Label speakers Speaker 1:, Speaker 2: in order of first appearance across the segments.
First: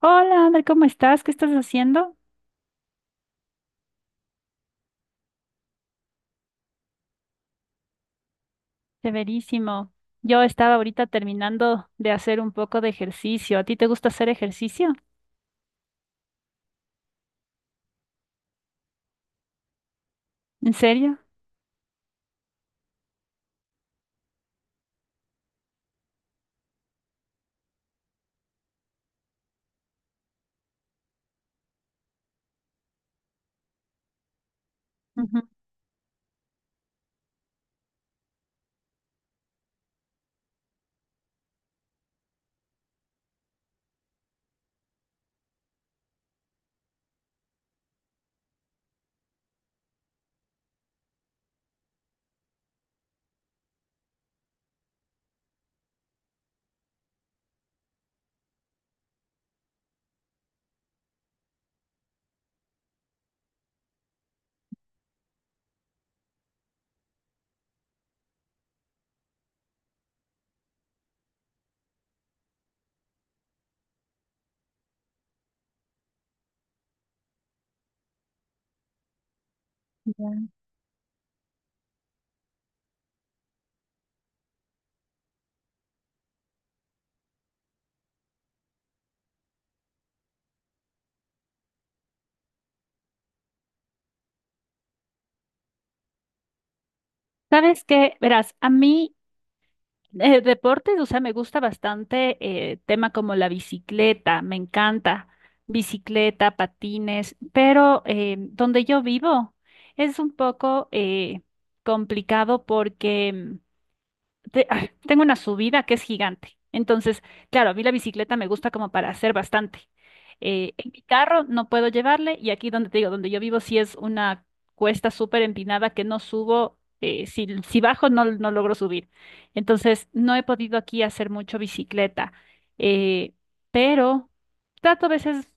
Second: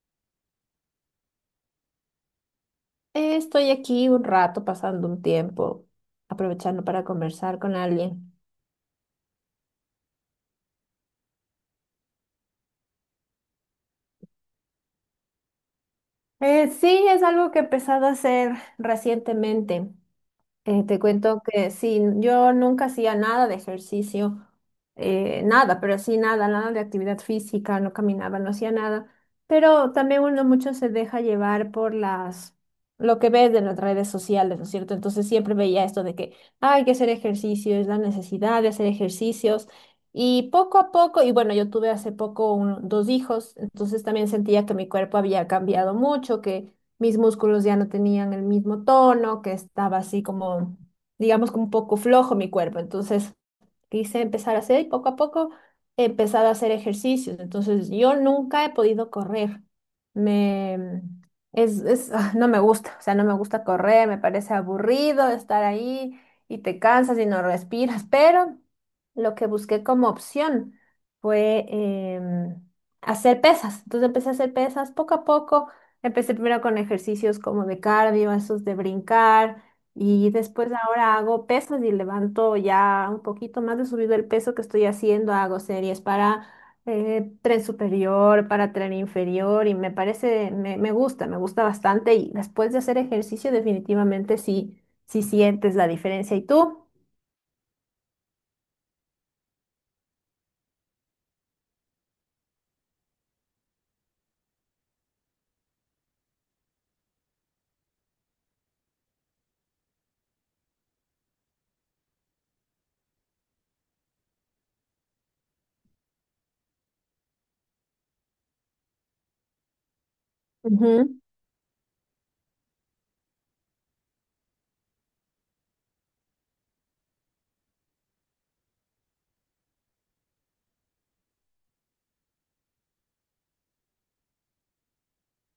Speaker 1: Hola, Ander, ¿cómo estás? ¿Qué estás haciendo?
Speaker 2: Estoy aquí un rato, pasando un tiempo, aprovechando para conversar con alguien.
Speaker 1: Severísimo. Yo estaba ahorita terminando de hacer un poco de ejercicio. ¿A ti te gusta hacer ejercicio?
Speaker 2: Sí, es algo que he empezado a hacer recientemente.
Speaker 1: ¿En
Speaker 2: Te
Speaker 1: serio?
Speaker 2: cuento que sí, yo nunca hacía nada de ejercicio, nada, pero sí nada de actividad física, no caminaba, no hacía nada. Pero también uno mucho se deja llevar por lo que ves de las redes sociales, ¿no es cierto? Entonces
Speaker 1: Ujú.
Speaker 2: siempre veía esto de que "Ah, hay que hacer ejercicio, es la necesidad de hacer ejercicios". Y poco a poco, y bueno, yo tuve hace poco dos hijos, entonces también sentía que mi cuerpo había cambiado mucho, que mis músculos ya no tenían el mismo tono, que estaba así como, digamos, como un poco flojo mi cuerpo. Entonces, quise empezar a hacer y poco a poco he empezado a hacer ejercicios. Entonces, yo nunca he podido correr. Me, es, ah, No me gusta, o sea, no me gusta correr, me parece aburrido estar ahí y te cansas y no respiras, pero lo que busqué como opción fue em, hacer pesas. Entonces empecé a hacer pesas poco a poco. Empecé primero con ejercicios como de cardio, esos de brincar y
Speaker 1: Ya.
Speaker 2: después ahora hago pesas y levanto ya un poquito más de subido el peso que estoy haciendo. Hago series para tren superior, para tren inferior y me parece, me gusta bastante. Y después de hacer ejercicio definitivamente sí, sí sientes la diferencia. ¿Y tú?
Speaker 1: ¿Sabes qué? Verás, a mí deportes, o sea, me gusta bastante tema como la bicicleta, me encanta bicicleta, patines, pero donde yo vivo es un poco complicado porque tengo una subida que es gigante. Entonces, claro, a mí la bicicleta me gusta como para hacer bastante. En mi
Speaker 2: Ujú,
Speaker 1: carro no puedo llevarle y aquí donde te digo, donde yo vivo, sí es una cuesta súper empinada que no subo. Si, si bajo, no, no logro subir. Entonces, no he podido aquí hacer mucho bicicleta. Eh, pero trato a veces,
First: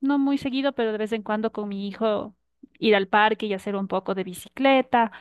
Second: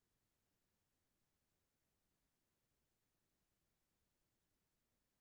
Speaker 1: no muy seguido, pero de vez en cuando con mi hijo ir al parque y hacer un poco de bicicleta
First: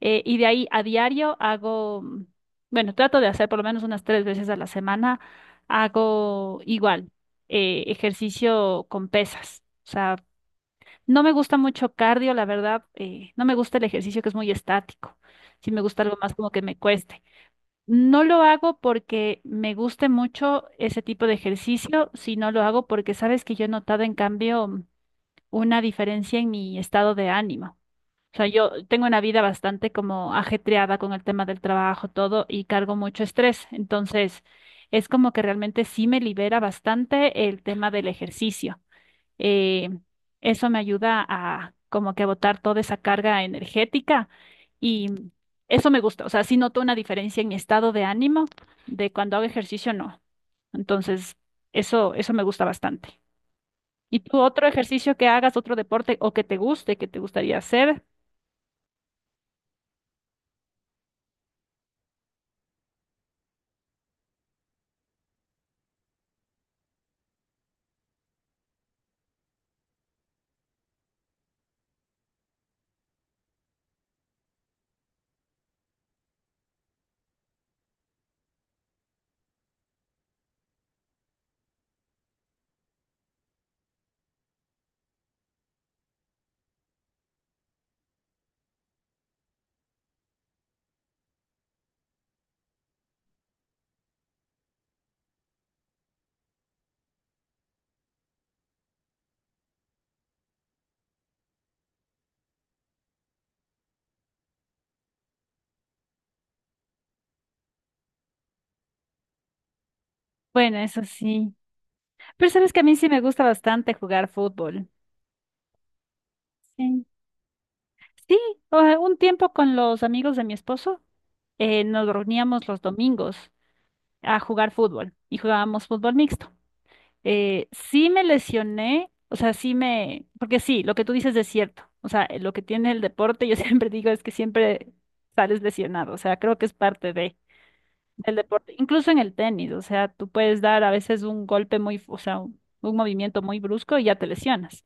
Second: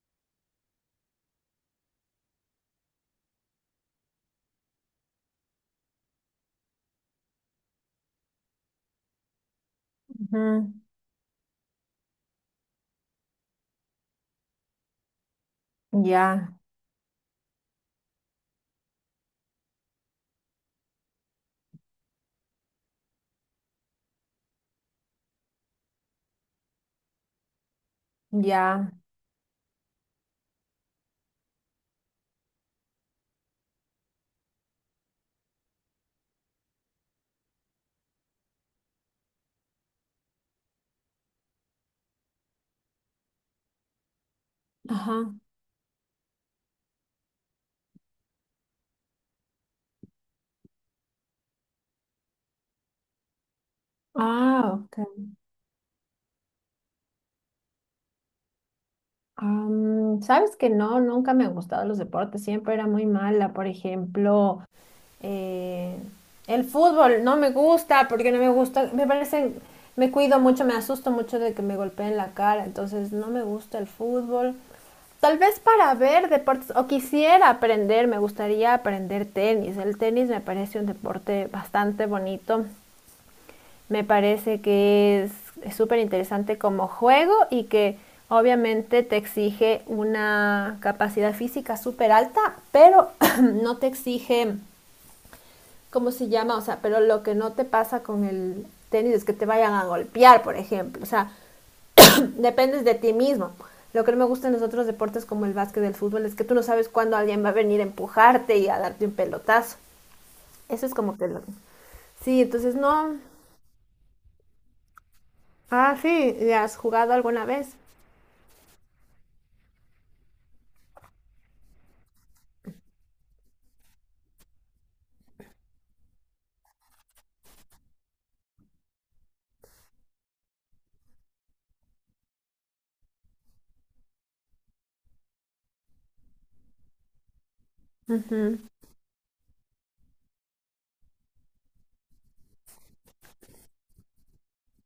Speaker 1: y de ahí a diario hago, bueno, trato de hacer por lo menos unas tres veces a la semana, hago igual, ejercicio con pesas. O sea,
Speaker 2: ujú.
Speaker 1: no me gusta mucho cardio, la verdad, no me gusta el ejercicio que es muy estático. Sí me gusta algo más como
Speaker 2: Ya,
Speaker 1: que me cueste. No lo hago porque me guste mucho ese tipo de ejercicio, sino lo hago porque sabes que yo he notado en cambio una diferencia en mi estado de ánimo. O sea, yo
Speaker 2: ya.
Speaker 1: tengo una vida bastante como ajetreada con el tema del trabajo, todo, y cargo mucho estrés. Entonces, es como que realmente sí me libera bastante el tema del ejercicio. Eh, eso me ayuda a como que a botar toda esa carga energética y
Speaker 2: Ajá.
Speaker 1: eso me gusta. O sea, sí noto una diferencia en mi estado de ánimo de cuando hago ejercicio, no. Entonces, eso me gusta bastante. ¿Y tú otro
Speaker 2: Ah, ok.
Speaker 1: ejercicio que hagas, otro deporte o que te guste, que te gustaría hacer?
Speaker 2: Sabes que no, nunca me han gustado los deportes, siempre era muy mala, por ejemplo, eh, el fútbol no me gusta porque no me gusta, me parecen, me cuido mucho, me asusto mucho de que me golpeen la cara, entonces no me gusta el fútbol. Tal vez para ver deportes, o quisiera aprender, me gustaría aprender tenis. El tenis me parece un deporte bastante bonito. Me parece que es súper interesante como juego y que obviamente te exige una capacidad física súper alta, pero no te exige, ¿cómo se llama? O sea, pero lo que no te pasa con el tenis es que te vayan a golpear, por ejemplo. O sea, dependes de ti mismo. Lo que no me gusta en los otros deportes como el básquet, el fútbol, es que tú no sabes cuándo alguien va a venir a empujarte y a darte un pelotazo.
Speaker 1: Bueno,
Speaker 2: Eso es
Speaker 1: eso
Speaker 2: como que lo...
Speaker 1: sí.
Speaker 2: Sí,
Speaker 1: Pero sabes
Speaker 2: entonces
Speaker 1: que a mí sí
Speaker 2: no...
Speaker 1: me gusta bastante jugar fútbol.
Speaker 2: Ah, ¿sí, has
Speaker 1: Sí.
Speaker 2: jugado alguna vez?
Speaker 1: Sí, o sea, un tiempo con los amigos de mi esposo nos reuníamos los domingos a jugar fútbol y jugábamos fútbol mixto. Sí me lesioné, o sea, porque sí, lo que tú dices es cierto. O sea, lo que tiene el deporte, yo siempre digo es que siempre sales lesionado. O sea, creo que es parte de, del
Speaker 2: Mm,
Speaker 1: deporte, incluso en el tenis. O sea, tú puedes dar a veces un golpe muy, o sea, un movimiento muy brusco y ya te lesionas.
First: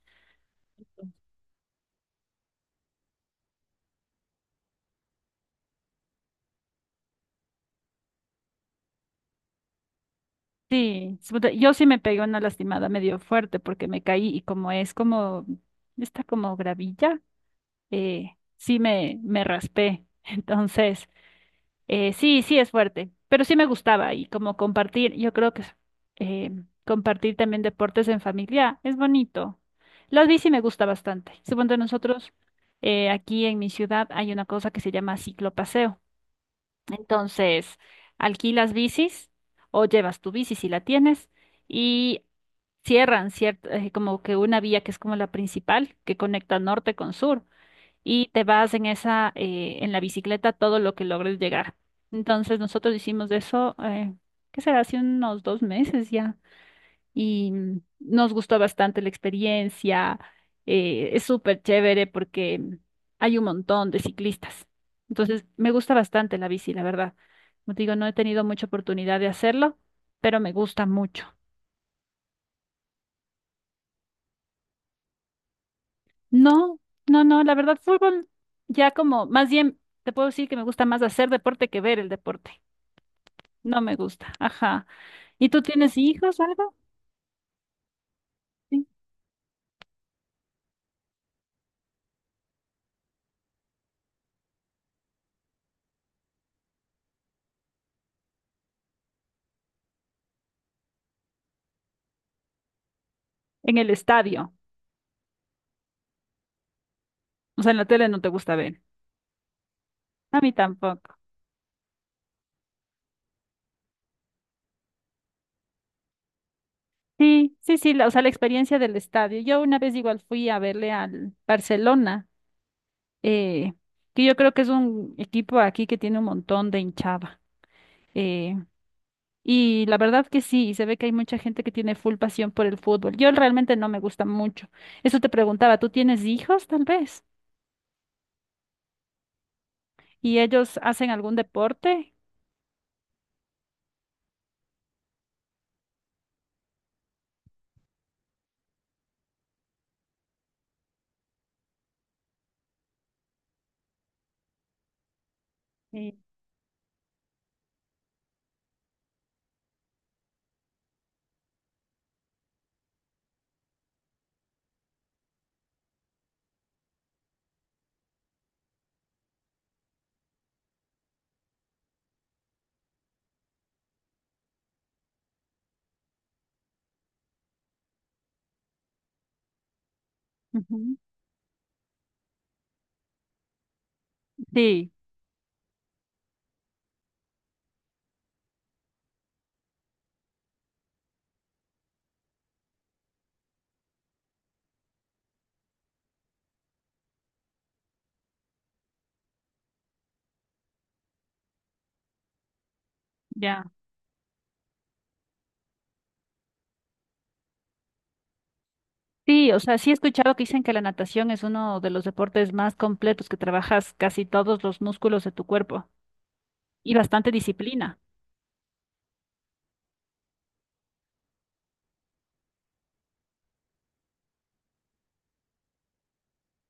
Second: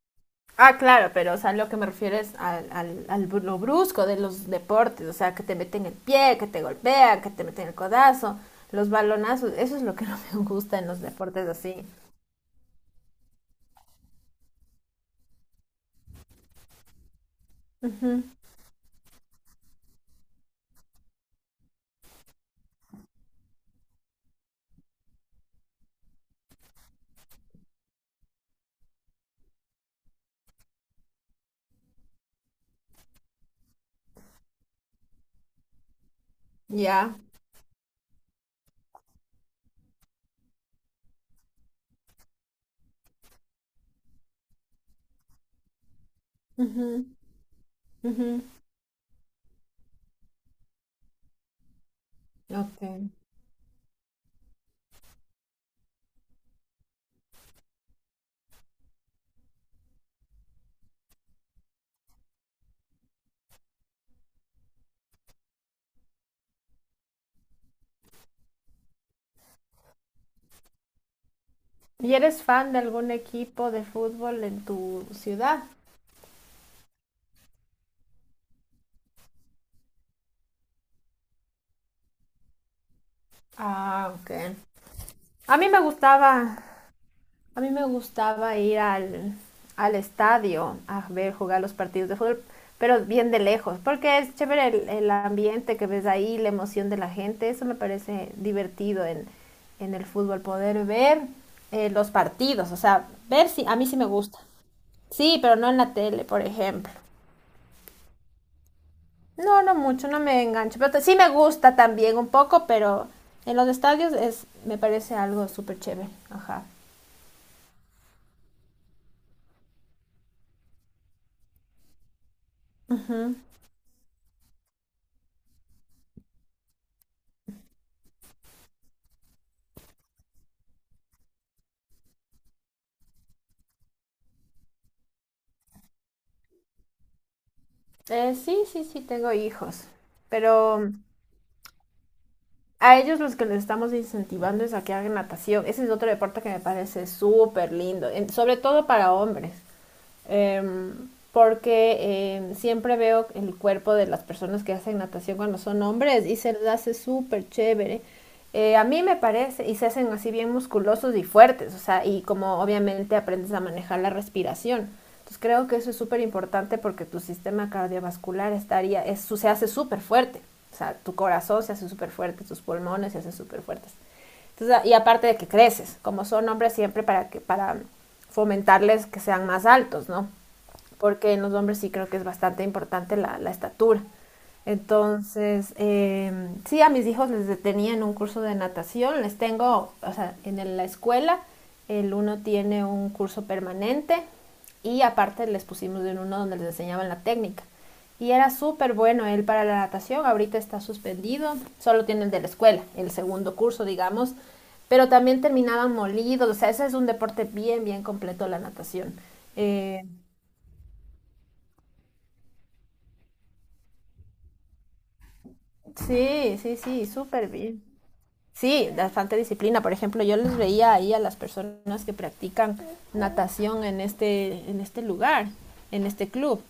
Speaker 2: ah, claro, pero o sea, lo que me refiero es al lo brusco de los deportes, o sea, que te meten el pie, que te golpean, que te meten el codazo, los balonazos, eso es lo que no me gusta en los
Speaker 1: Sí, sí,
Speaker 2: deportes
Speaker 1: puta, yo
Speaker 2: así.
Speaker 1: sí me pegué una lastimada medio fuerte porque me caí y está como gravilla,
Speaker 2: Ujú.
Speaker 1: me raspé. Entonces, sí, sí es fuerte, pero sí me gustaba y como compartir, yo creo que eh, compartir también deportes en familia es bonito. Las bici me gusta bastante. Supongo nosotros, aquí en mi ciudad hay una cosa que se llama ciclopaseo.
Speaker 2: Ya.
Speaker 1: Entonces, alquilas bicis o llevas tu bici si la tienes y cierran cierta, como que una vía que es como la principal que conecta
Speaker 2: Ujú,
Speaker 1: norte con sur y
Speaker 2: ujú,
Speaker 1: te vas en esa, en la bicicleta todo lo que logres llegar. Entonces,
Speaker 2: ok.
Speaker 1: nosotros hicimos eso, ¿qué será? Hace unos dos meses ya y nos gustó bastante la experiencia. Eh, es súper chévere porque hay un montón de ciclistas. Entonces, me gusta bastante la bici, la verdad. Como te digo, no he tenido mucha oportunidad de hacerlo, pero me gusta mucho.
Speaker 2: ¿Y eres fan de algún equipo de fútbol en tu ciudad?
Speaker 1: No, no, no, la verdad, fútbol ya como, más bien, te puedo decir que me gusta más hacer deporte que ver el deporte. No me
Speaker 2: Ah, ok.
Speaker 1: gusta, ajá. ¿Y
Speaker 2: A
Speaker 1: tú
Speaker 2: mí me
Speaker 1: tienes hijos o
Speaker 2: gustaba,
Speaker 1: algo?
Speaker 2: A mí me gustaba ir
Speaker 1: Sí.
Speaker 2: al estadio a ver jugar los partidos de fútbol, pero bien de lejos, porque es chévere el ambiente que ves ahí, la emoción de la gente, eso me parece divertido en el fútbol, poder ver los partidos, o sea, ver si a
Speaker 1: En
Speaker 2: mí
Speaker 1: el
Speaker 2: sí me gusta.
Speaker 1: estadio.
Speaker 2: Sí, pero no en la tele, por ejemplo.
Speaker 1: O sea, en la tele no te gusta ver.
Speaker 2: No, no mucho, no
Speaker 1: A
Speaker 2: me
Speaker 1: mí
Speaker 2: engancho, pero
Speaker 1: tampoco.
Speaker 2: sí me gusta también un poco, pero en los estadios es, me parece algo súper chévere, ajá.
Speaker 1: Sí, sí, sí, la- o sea, la experiencia del estadio. Yo una vez igual fui a verle al Barcelona,
Speaker 2: Ujú.
Speaker 1: eh, que yo creo que es un equipo aquí que tiene un montón de hinchada. Eh, y la verdad que sí, se ve que hay mucha gente que tiene full pasión por el fútbol. Yo realmente no me gusta mucho. Eso te preguntaba, ¿tú tienes hijos tal vez?
Speaker 2: Sí, sí, sí, tengo hijos,
Speaker 1: ¿Y
Speaker 2: pero
Speaker 1: ellos
Speaker 2: mm,
Speaker 1: hacen algún deporte?
Speaker 2: a ellos los que les estamos incentivando es a que hagan natación. Ese es otro deporte que me parece súper lindo, sobre todo para hombres eh, porque siempre veo el cuerpo de las personas que hacen natación cuando son
Speaker 1: Sí.
Speaker 2: hombres y se les hace súper chévere. A mí me parece, y se hacen así bien musculosos y fuertes, o sea, y como obviamente aprendes a manejar la respiración. Entonces creo que eso es súper importante porque tu sistema cardiovascular se hace súper fuerte. O sea, tu corazón se hace súper fuerte, tus pulmones se hacen súper fuertes. Entonces, y aparte de que creces, como son hombres siempre para fomentarles que sean más altos, ¿no?
Speaker 1: Ujú.
Speaker 2: Porque en los hombres sí creo que es bastante importante la estatura.
Speaker 1: Sí,
Speaker 2: Entonces, sí, a mis hijos les tenía en un curso de natación, les tengo, o sea, en la escuela, el uno tiene un curso permanente y aparte les pusimos en uno donde les enseñaban la técnica. Y era súper bueno él para la natación, ahorita está suspendido, solo tiene el de la escuela, el segundo
Speaker 1: ya.
Speaker 2: curso, digamos, pero también terminaban molidos, o sea, ese es un deporte bien completo la natación.
Speaker 1: Sí, o sea, sí he
Speaker 2: Eh,
Speaker 1: escuchado que dicen que la natación es uno de los deportes más completos, que trabajas casi todos los músculos de tu cuerpo.
Speaker 2: Sí, sí,
Speaker 1: Y
Speaker 2: sí,
Speaker 1: bastante
Speaker 2: súper bien.
Speaker 1: disciplina.
Speaker 2: Sí, bastante disciplina. Por ejemplo, yo les veía ahí a las personas que practican natación en este lugar, en este club,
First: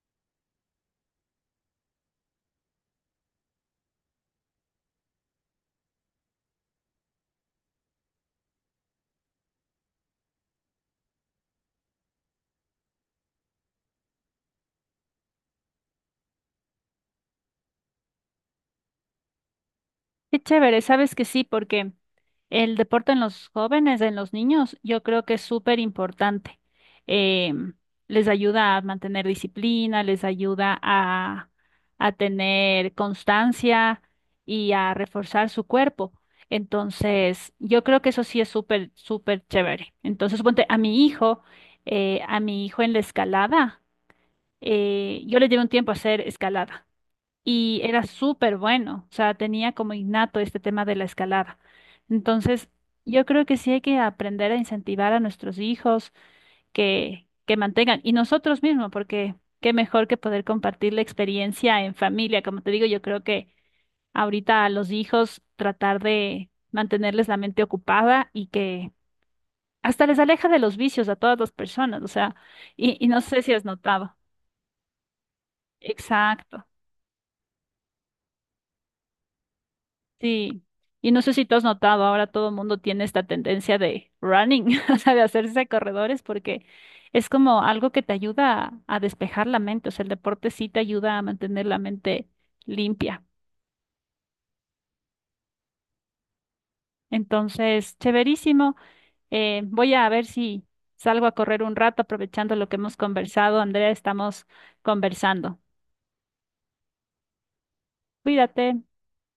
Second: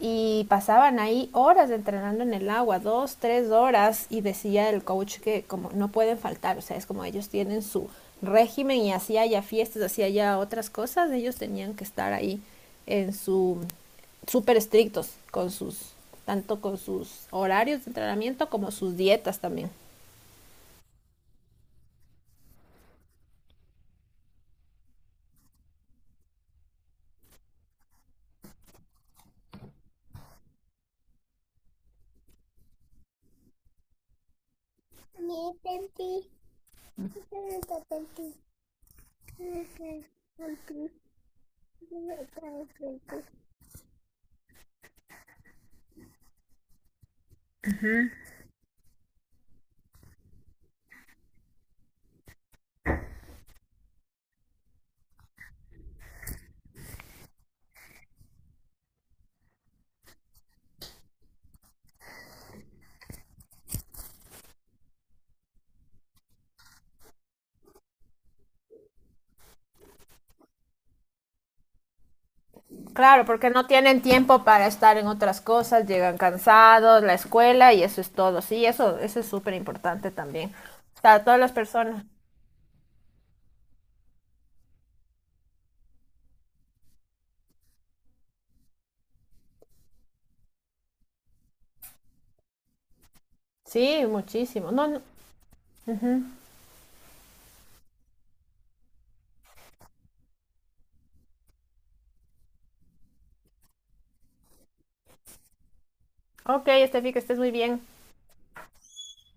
Speaker 2: y pasaban ahí horas entrenando en el agua, dos, tres horas, y decía el coach que como no pueden faltar, o sea, es como ellos tienen su régimen y así haya fiestas, así haya otras cosas, ellos tenían que estar ahí en su súper estrictos con sus tanto con sus horarios de entrenamiento como sus dietas también.
Speaker 1: Qué chévere, sabes que sí, porque el deporte en los jóvenes, en los niños, yo creo que es súper importante. Em, Les ayuda a mantener disciplina, a tener constancia y a reforzar su cuerpo. Entonces, yo creo que eso sí es súper, súper chévere. Entonces, ponte a mi hijo en la escalada, yo le llevo un tiempo a hacer escalada. Y era súper bueno, o sea, tenía como innato este tema de la escalada. Entonces, yo creo que sí hay que aprender a incentivar a nuestros hijos que mantengan, y nosotros mismos, porque qué mejor que poder compartir la experiencia en familia. Como te digo, yo creo que ahorita a los hijos tratar de mantenerles la mente ocupada y que hasta les aleja de los vicios a todas las personas, o sea, y no
Speaker 2: Claro,
Speaker 1: sé
Speaker 2: porque
Speaker 1: si has
Speaker 2: no tienen
Speaker 1: notado.
Speaker 2: tiempo para estar en otras cosas, llegan
Speaker 1: Exacto.
Speaker 2: cansados, la escuela y eso es todo. Sí, eso es súper importante también.
Speaker 1: Sí, y no
Speaker 2: Para
Speaker 1: sé
Speaker 2: todas
Speaker 1: si
Speaker 2: las
Speaker 1: tú has notado,
Speaker 2: personas.
Speaker 1: ahora todo el mundo tiene esta tendencia de running, o sea, de hacerse corredores, porque es como algo que te ayuda a despejar la mente, o sea, el deporte sí te ayuda a mantener la mente limpia.
Speaker 2: Sí, muchísimo. No, no. Ujú.
Speaker 1: Entonces, chéverísimo. Voy a ver si salgo a correr un rato aprovechando lo que hemos conversado. Andrea, estamos conversando.
Speaker 2: Ok, Estefi, que estés muy bien.
Speaker 1: Cuídate.